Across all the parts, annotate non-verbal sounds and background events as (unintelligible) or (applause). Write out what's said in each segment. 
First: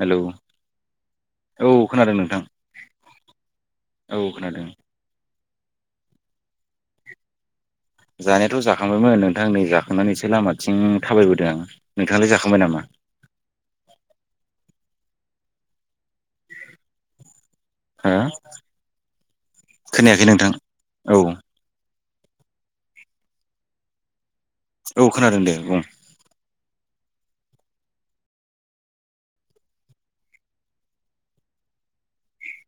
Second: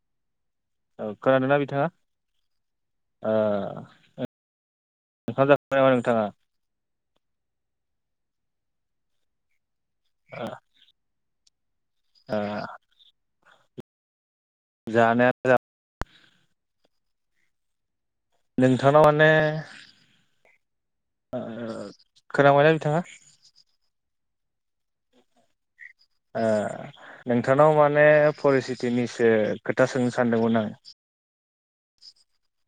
Hello औ खोनादोंना औ बिथांङा? खोनादों नोंथां ओ औ खोनादों ओंखाम जाखांबाय नामा नोंथाङा?? जानायाथ' जाखांबायमोन नोंथां नै जाखांनानैसो ओ लामाथिं थाबायबोदों आं नोंथांङालाय ओ जाखांबाय नामा? जानाया जा हो नोंथांनाव माने खोनायाखै नोंथां। औ ओ खोनाबायना बिथांङा? औ खोनादों दे बुं। ओ नोंथांनाव माने परिस्थिथिनिसो खोथा सोंनो सानदोंमोन आं। (inaudible)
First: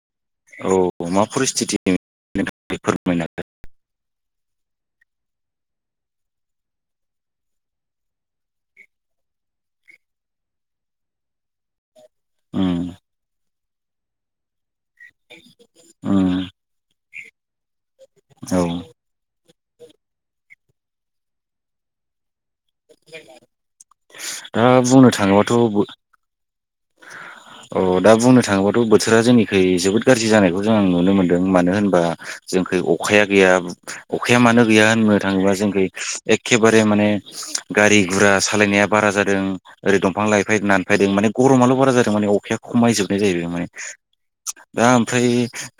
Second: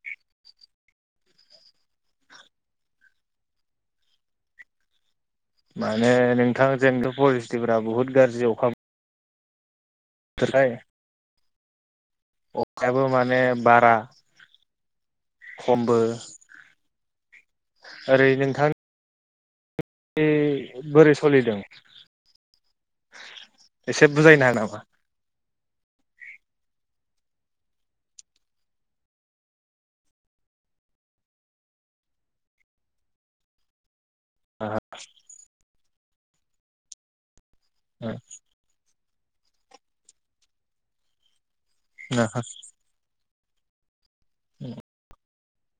औ मा परिस्थित (unintelligible) फोरमायना हो माने नोंथां जोंथ' परिस्टिफोरा बुहुत गाज्रि अखा थाखाय उम अखायाबो माने बारा खमबो उम ओरै औ नोंथां खै बोरै सलिदों? दा बुंनो थांङोबाथ' बो अ दा बुंनो थाङोबाथ' बोथोरा जोंनिखै जोबोद गाज्रि जानायखौ जों आं नुनो मोन्दों मानो होनबा जोंखै अखाया गैया अखाया मानो गैया होननो थाङोबा जोंखै एखेबारे माने गारि गुरा सालायनाया बारा जादों ओरै दंफां लाइफाय दानफायदों माने गरमाल' बारा जादों माने अखाया खमायजोबनाय जाहैबाय दा ओमफ्राय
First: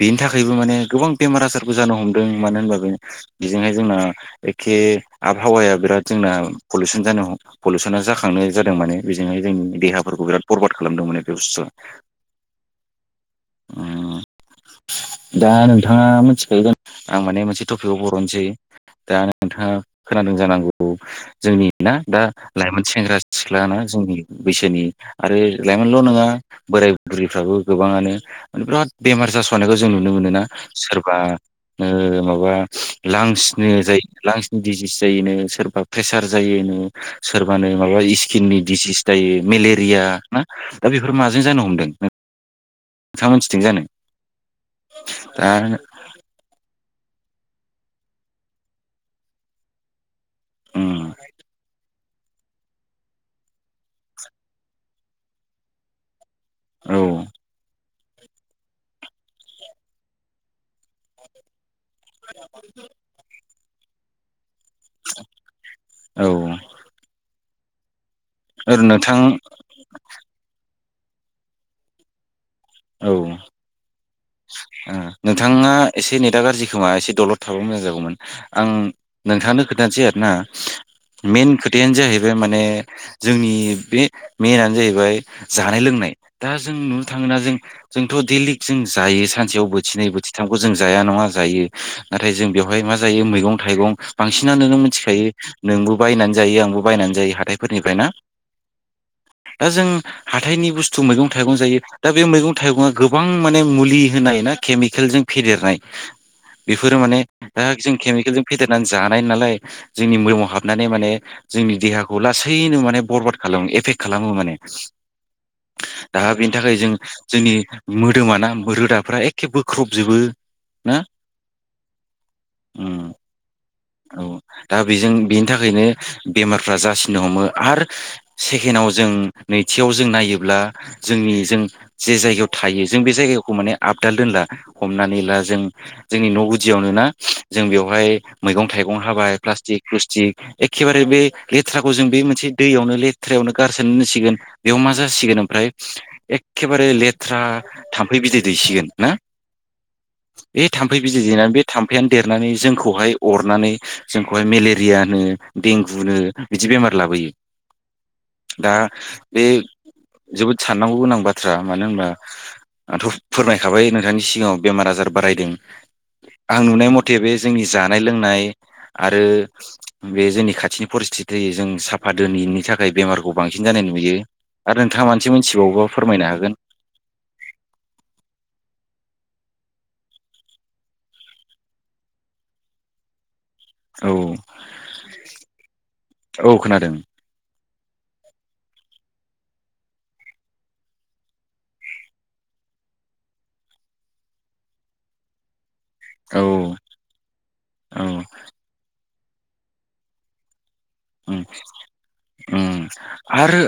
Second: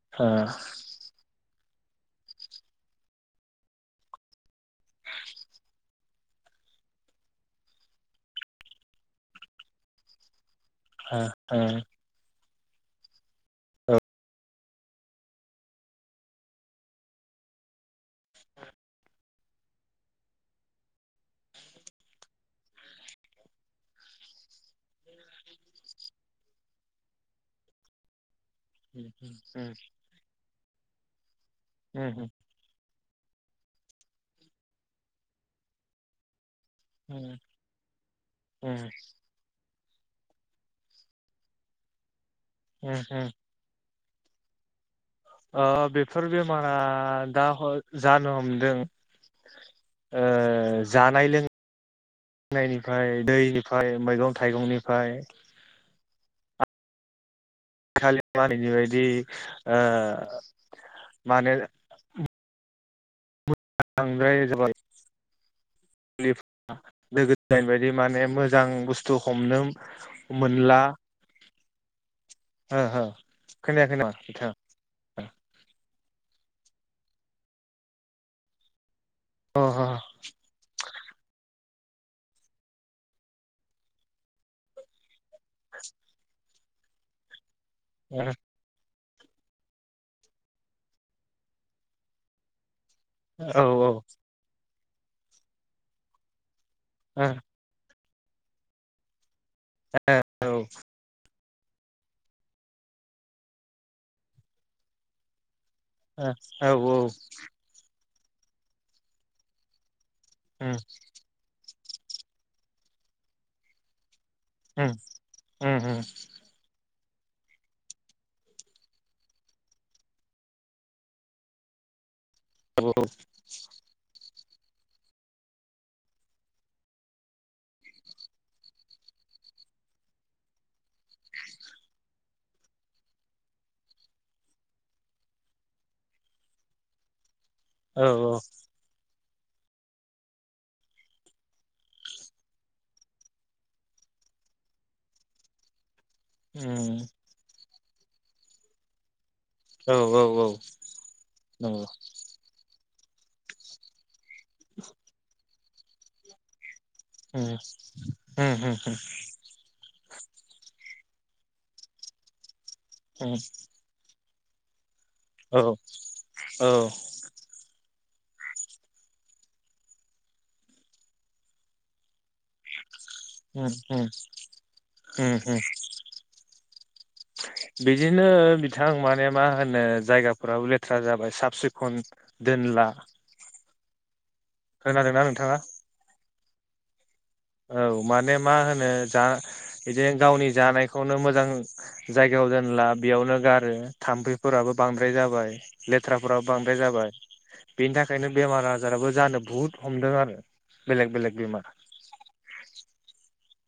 बेनि थाखायबो माने गोबां बेमार आजार बो जानो हमदों मानो होनबा बे बेजोंहाय जोंना एखे आबहावाया बिराद जोंना पलुसन जानो हम पलुस ना जाखांनाय जादों माने बेजोंहाय जोंनि देहाफोरखौ बिराद बरबाद खालामदों माने बे बुस्थुआ औ उम दा नोंथांङा मिथिखायोन आं माने मोनसे टपिकआव बर'नोसै दा नोंथाङा खोनादों जानांगौ जोंनि ना दा लाइमोन सेंग्रा सिख्लाना जोंनि बैसोनि आरो लाइमोनल' नङा बोराय बुरैफ्राबो गोबाङानो माने बिराद बेमार जास'नायखौ जों नुनो मोनोना सोरबा ओ माबा लांसनो जायो लांसनि डिजिस जायोनो सोरबा प्रेसार जायोनो सोरबानो माबा इस्किननि ओ डिसिस जायो मेले रिया ना दा बेफोर माजों जानो हमदों ओ ओ नोंथांङा मोनथिं जानो? दा ओ बेफोर बेमारा दा हा जानो हमदों ओ उम जानाय लों नायनिफ्राय दैनिफ्राय मैगं थाइगंनिफ्राय औ खालि मालनि बायदि ओ मानो (inaudible) औ (unintelligible) माने मोजां ओरै नोंथां बुस्थु हमनो मोनला ओहो औ खोनायाखै नामा नोंथा दा गाज्रि खोमा एसे दलद थाबा मोजां जागौमोन आं अ नोंथांनो औ खोनथानोसै आरोना मेन खोथ थायानो जाहैबाय माने जोंनि बे मेनानो जाहैबाय जानाय लोंनाय दा जों नुनो थाङोना जों जोंथ' दैलिक जों जायो सानसेयाव बोथिनै बोथिथामखौ जों जाया नङा जायो नाथाइ जों बेयाव ओमफ्राय मायो मैगं औ थाइगं बांसिनानो नों मिथिखायो नोंबो बायनानै जायो आंबो बायनानै जायो हाथायफोरनिफ्राय ना दा जों हाथाइनि बुस्थु मैगं थाइगं जायो दा बे मैगं थाइगङा गोबां माने मुलि होनाय ना केमिकेलजों फेदेरनाय औ बेफोरो औ माने दा जों केमिकेलजों फेदेरनानै जानाय नालाय जोंनि मोदोमाव उम हाबनानै माने जोंनि देहाखौ लासैनो माने बरबाद खालामो एफेक्ट खालामो माने उम उम उम दा बेनि थाखाय जों जोंनि मोदोमाना रोदाफ्रा एखे बोख्रबजोबो ना उम (unintelligible) औ दा बेजों बेनि थाखायनो बेमारफ्रा जासिननो हमो आरो सेकेणडआव जों नै नैथियाव जों नायोब्ला जोंनि जों जे जायगायाव थायो जों बे जायगाखौ माने आपडाल दोनला हमनानै ला जों जोंनि न' गुदियावनो ना जों औ बेवहाय औ मैगं थाइगं हाबाय प्लास्टिक प्लुस्टिक एखेबारे बे लेथ्राखौ जों बे मोनसे दैयावनो लेथ्रायावनो गारसोना दोनसिगोन बेयाव मा जासिगोन ओमफ्राय एखेबारे उम लेथ्रा थाम्फै बिदै दैसिगोन ना औ औ औ बे थाम्फै बिदै दैनानै बे नंगौ थाम्फैयानो देरनानै जोंखौहाय अरनानै जोंखौहाय मेलेरिया नो देंगुनो बिदि बेमार लाबोयो उम उम दा उम बे जोबोद साननांगौ गोनां बाथ्रा मानो होनब्ला आंथ' फोरमायखाबाय नोंथांनि सिगाङाव बेमार आजार बारायदों औ आं नुनाय औ मथे बे जोंनि जानाय लोंनाय आरो बे जोंनि खाथिनि परिस्थिथि जों साफा दोनिनि थाखाय बेमारखौ बांसिन जानाय नुयो आरो नोंथाङा मोनसे मोनथिबावोबा फोरमायनो हागोन बिदिनो बिथां मान मा होनो जायगाफोराव लेथ्रा जाबाय साब सिखन दोनला औ खोनादों ना नोंथाङा औ खोनादों औ माने मा होनो जा बिदि गावनि जानायखौनो मोजां जायगायाव दोनला बेयावनो गारो थाम्फैफोराबो बांद्राय जाबाय औ लेथ्राफोराबो बांद्राय जाबाय बेनि औ थाखायनो बेमार आजाराबो जानो बुहुद हमदों आरो बेलेग बेलेग बिमार ओम आरो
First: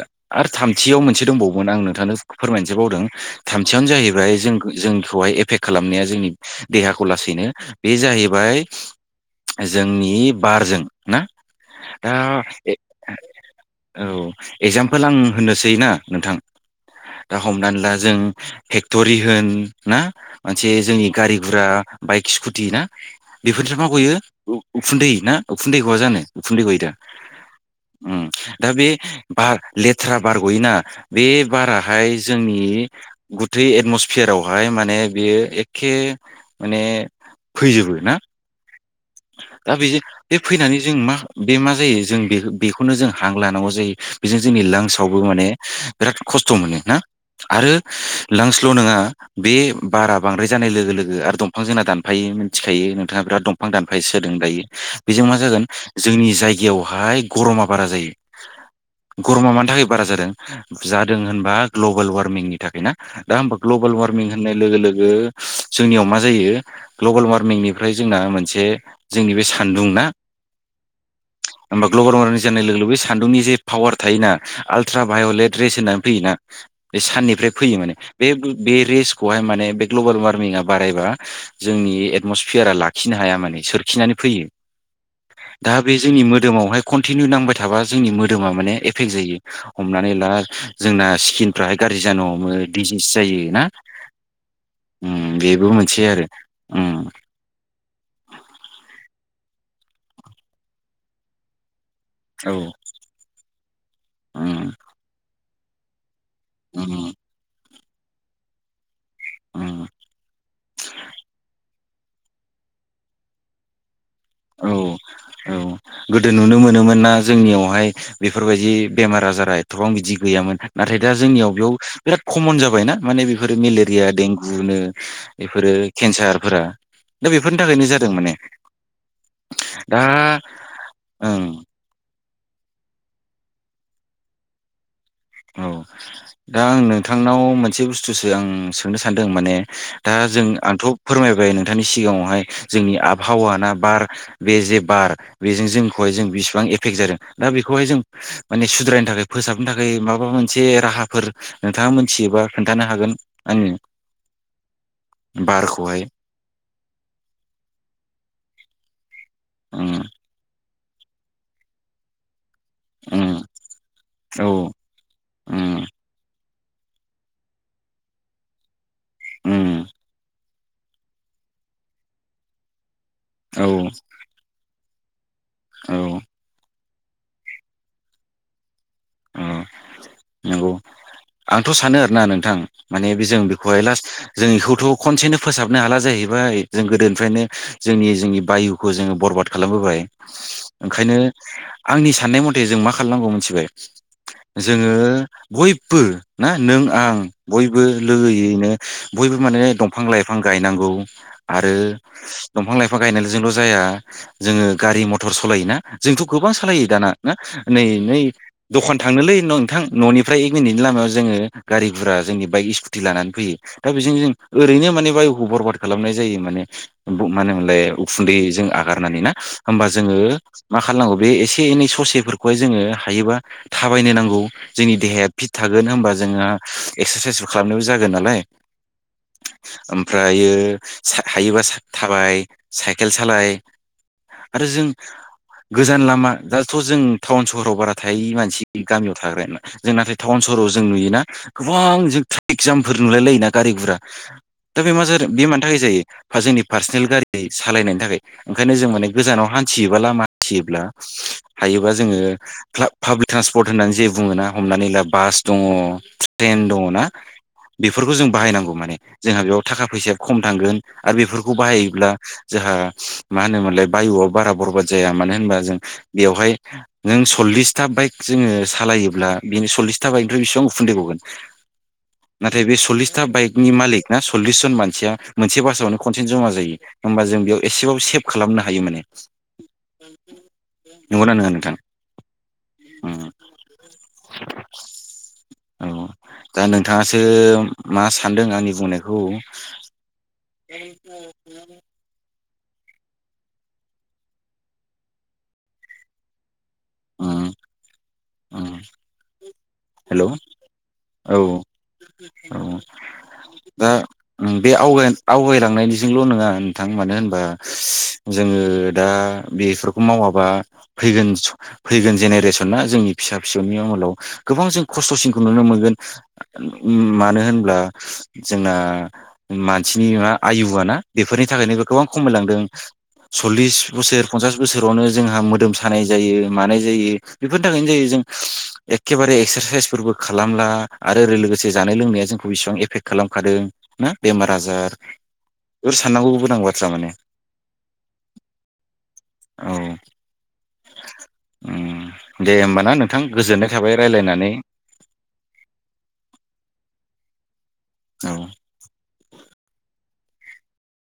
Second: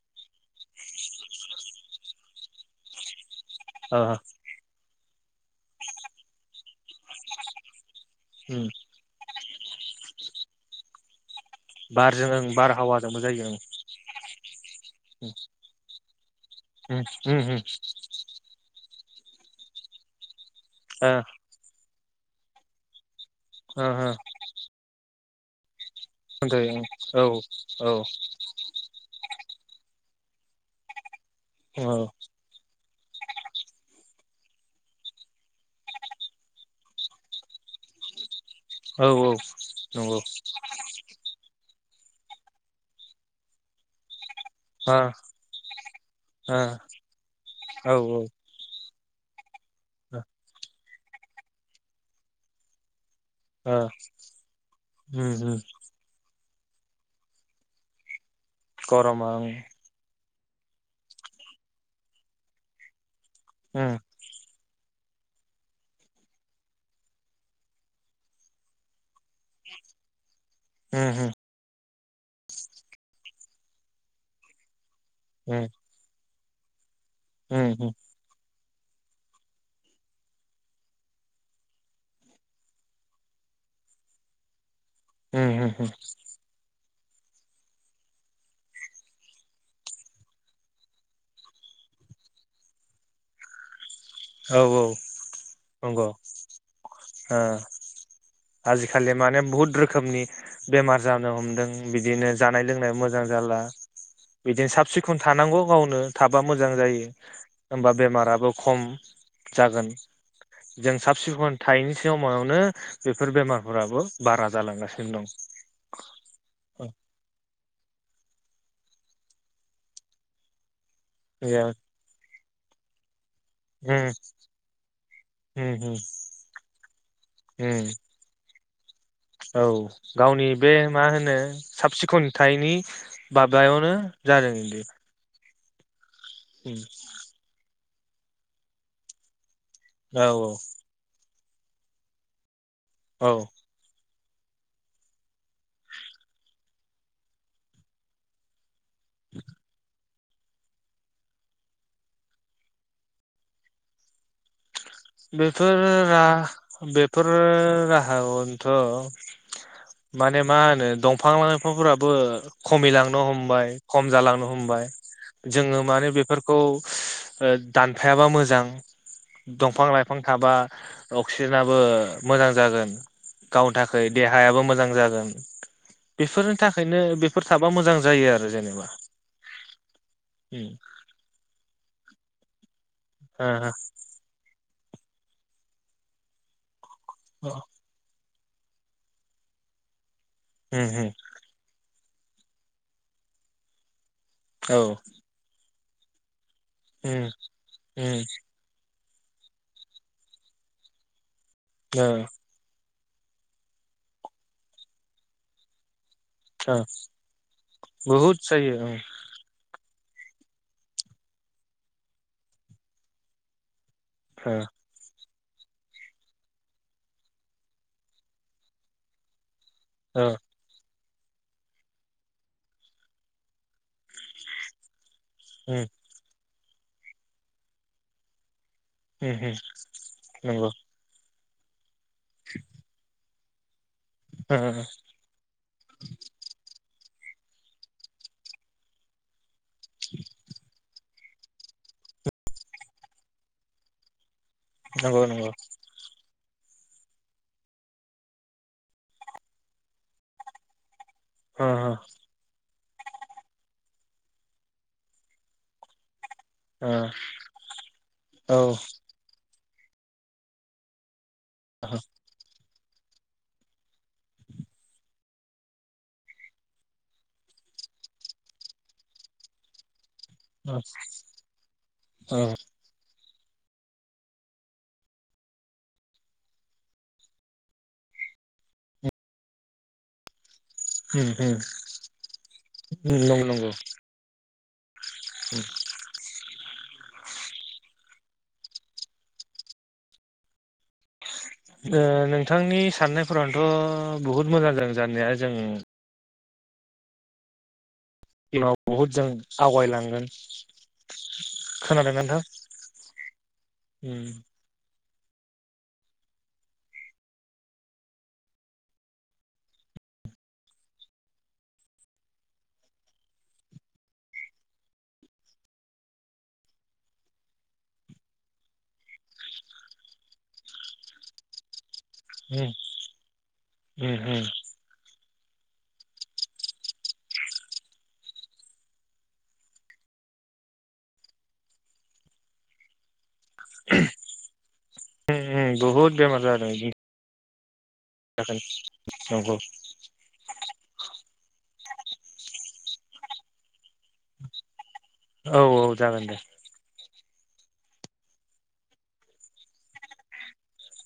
आरो थामथियाव मोनसे दंबावोमोन आं नोंथांनो फोरमाय नोसो बावदों थामथियावनो जाहैबाय जों जोंखौहाय एफेक्ट खालामनाया जोंनि देहाखौ लासैनो बे जाहैबाय जोंनि बारजों ना दा बारजों ओं ए बारहावाजोंबो जायो औ एगजामफोल आं होनोसै ना नोंथां ओं दा हमनानै ला जों फेक्ट'रि होन ना मोनसे जोंनि ओ गारि गुरा बाइक स्कुटि ना बेफोरनिफ्राय मा ओ गयो उ उखुन्दै ना उखुन्दै गआ जानो औ उखुन्दै गयो दा औ उम दा बे बार लेथ्रा बार गयोना बे औ बाराहाय जोंनि गुथै एटम'स्फेयारावहाय माने बेयो एखे माने फैजोबो ना। औ दा बेजो नंगौ ओ बे फैनानै जों मा बे मा जायो। जों बे-बेखौनो जों हां लानांगौ जायो। बिजों जोंनि लांसआवबो माने बिराद खस्थ' औ मोनो ना आरो औ ओ लांसल' नङा बे बारा बांद्राय जानाय लोगो लोगो आरो दंफां जोंना दानफायो मिन्थिखायो नोंथाङा बिराद दंफां दान फाय सोदों दायो बेजों उम मा उम जागोन जोंनि जायगायावहाय गर'मा बारा जायो। गर'मा मानि थाखाय बारा जादों। जादों होनबा ग्लबेल वार्मिंनि थाखाय ना दा होम्बा उम ग्लबेल वार्मिं होन्नाय लोगो लोगो जोंनियाव मा जायो ग्लबेल वार्मिंनिफ्राय जोंना मोनसे जोंनि बे सान्दुं ना उम उम होम्बा ग्लबेल वारमिं जानाय लोगो बे सान्दुंनि जे पावार थायोना आल्ट्रा भाय'लेट उम रेस होन्नानै फैयोना। बे साननिफ्राय फैयो उम माने बे ब बे रेसखौहाय माने बे ग्ल'बेल वार्मिआ बारायबा जोंनि एटम'सिफियारा लाखिनो हाया माने सोर खिनानै फैयो उम दा उम उम बे जोंनि मोदोमावहाय कनटिनिउ नांबाय थाबा जोंनि मोदोमा माने एफेक्ट जायो हमनानै ला जोंना स्किनफ्राहाय गा ज्रि जानो हमो दिजिस जायो ना। औ औ उम बेबो मोनसे नंगौ आरो उम। ओ आजिखालि माने बुहुद रोखोमनि बेमार जानो हमदों। बिदिनो औ जानाय लोंनाय मोजां जाला बिदिनो उम साब सिखन थानांगौ गावनो। थाबा मोजां जायो उम होम्बा बेमाराबो खम। उम जागोन जों साब सिखन थायैनि सियाव मायावनो बेफोर बेमारफोराबो बारा औ जालांगासिनो औ गोदो नुनो दं मोनोमोन ना जोंनियाव। हाय बेफोरबायदि बेमार आजारा एथ'बां बिदि गैयामोन नाथाय दा जोंनियाव बियाव बिराद खमन जाबायना माने बेफोरो उम मेलेरिया देंगुनो बेफोरो उम उम केन्सारफोरा। दा बेफोरनि थाखायनो उम जादों माने। औ दा गावनि बे मा होनो ओं साब सि खन थायिनि बाबायावनो जादों बि। औ दा आं नोंथांनाव मोनसे बुस्थुसो आं सोंनो सान्दों माने दा औ जों आंथ' फोरमायबाय नोंथांनि सिगाङावहाय जोंनि औ आबहावाना बार बे जे बार बेजों जोंखौहाय जों बिसिबां एफेक्ट जादों दा बिखौहाय जों माने सुद द्रायनो थाखाय फोसाबनो थाखाय माबा मोनसे राहाफोर नोंथाङा मोन्थियोबा खोन्थानो हागोन आंनो। बेफोर बारखौहाय रा बेफोर राहाअन्थ'। उम माने मा होनो दंफां लाइफांफोराबो खमिलांनो उम हमबाय खम औ जालांनो हमबाय जोङो उम मानो बेफोर खौ ओ दानफायाबा मोजां। उम दंफां लाइफां थाबा अक्सिजेनाबो मोजां जागोन। औ गावनि थाखाय देहायाबो मोजां जागोन औ बेफोरनि थाख खायनो बेफोर थाबा मोजां जायो आरो जेनेबा। अ' नंगौ उम आंथ' सानो आरोना नोंथां। माने बे जों ओ बेखौहाय लास्ट जों इखौथ' खनसेनो फोसाबनो हाला जाहैबाय। जों गोदोनिफ्रायनो ओ जोंनि जोंनि बायुखौ जोङो बरबाद खालामबोबाय। उम ओंखायनो उम आंनि सान्नाय मथे जों मा खालामनांगौ मिन्थिबाय। औ जोङो बयब्बो ना नों आं उम बयबो उम लोगोैयैनो बयबो माने दंफां लाइफां गायनांगौ आरो ओ दंफां लाइफ बिफां गायनायलोजोंल' जाया जोङो गारि मथर सलायोना जोंथ' गोबां ओ सालायो दाना ना नै नै बहुद जायो दखान ओं थांनोलै न' नोंथां न'निफ्राय एक मिनिटनि लामायाव जोङो गारि गुरा जोंनि बाइक स्कुटि लानानै फैयो दा बेजों जों ओ ओरैनो माने बाय बरवाद खालामनाय जायो माने मा होनमोनलाय उखुन्दै जों आगारनानै ना होमबा जोङो ओ मा खालामनांगौ बे एसे एनै ससेफोरखौहाय जोङो हायोबा थाबायनो नांगौ जोंनि देहाया फिट थागोन उम होमबा जोंहा इक्सारसाइस खालामनायबो जागोन नालाय उम उम ओमफ्रायो नंगौ हायोबा थाबाय साइकेल सालाय ओ आरो जों गोजान लामा दाथ' जों टाउन सहराव बारा हाथाय मानसि गामियाव थाग्राया जों नाथाय टाउन सहराव जों नुयोना गोबां जों ट्रेफिक जामफोर नुलाय लायोना गारि गुरा दा बे मा नंगौ जादों बे नंगौ मानि थाखाय जायो बा जोंनि पार्सनेल गारि सालायनायनि थाखाय ओंखायनो जों माने गोजानाव हान्थियोबा लामा हान्थियोब्ला ओ हायोबा जोङो क्लाब पाब्लिक ट्रान्सपर्ट होननानै जे बुङोना हमनानै ला बास दङ ट्रेन दङ ना बेफोरखौ जों बाहायनांगौ औ माने जोंहा बेयाव थाखा फैसाया खम थांगोन आरो बेफोरखौ बाहायोब्ला जोंहा मा होनोमोनलाय बायुआ बारा बरबाद जाया मानो होमबा जों बेवहाय नों सल्लिस था बाइक जोङो सालायोब्ला बिनि सल्लिस था बायकनिफ्राय बिसिबांं उखुन्दै गगोन औ नाथाय बे सल्लिस था बाइकनि मालिक ना सल्लिस जन मानसिया मोनसे बासावनो खनसेनो जमा जायो होमबा जों बेयाव एसेबाबो सेभ खालामनो हायो माने उम नंगौना नङा उम नोंथां उम नंगौ नंगौ (inaudible) औ (inaudible) दा नोंथाङासो मा सानदों आंनि बुंनायखौ ओ नोंथांनि साननायफोरानोथ' बहुद मोजां जादों जानाया जों उम उम उनाव बुहुद जों हेल' आवगायलांगोन औ खोनादोंना नोंथां औ दा उम बे आवगाय आवगायलांनायनिजोंल' नङा नोंथां मानो होनबा जोङो दा बेफोरखौ मावा बा फैगोन फैगोन जेनेरेसना जोंनि फिसा फिसौनि आमोलाव गोबां जों खस्थ'सिनखौ नुनो मोनगोन ओम मानो होनब्ला जोंना मानसिनि मा आयुआ ना बेफोरनि थाखायनो गोबां खमायलांदों उम सल्लिस उम बोसोर उम पनसास बोसोरावनो जोंहा मोदोम सानाय जायो मानाय जायो बेफोरनि थाखायनो जायो जों एखेबारे एक्सारसाइसबो खालामला आरो लोगोसे जानाय लोंनाया जोंखौ बेसेेबां एफेक्ट खालाम हादों ना बेमार आजार उम उम बेफोर बहुद साननांगौ बेमार गोनां जादों बाथ्रा बिनि माने नंगौ ओम दे होमबाना नोंथां गोजोननाय थाबाय रायलायनानै औ औ जागोन दे औ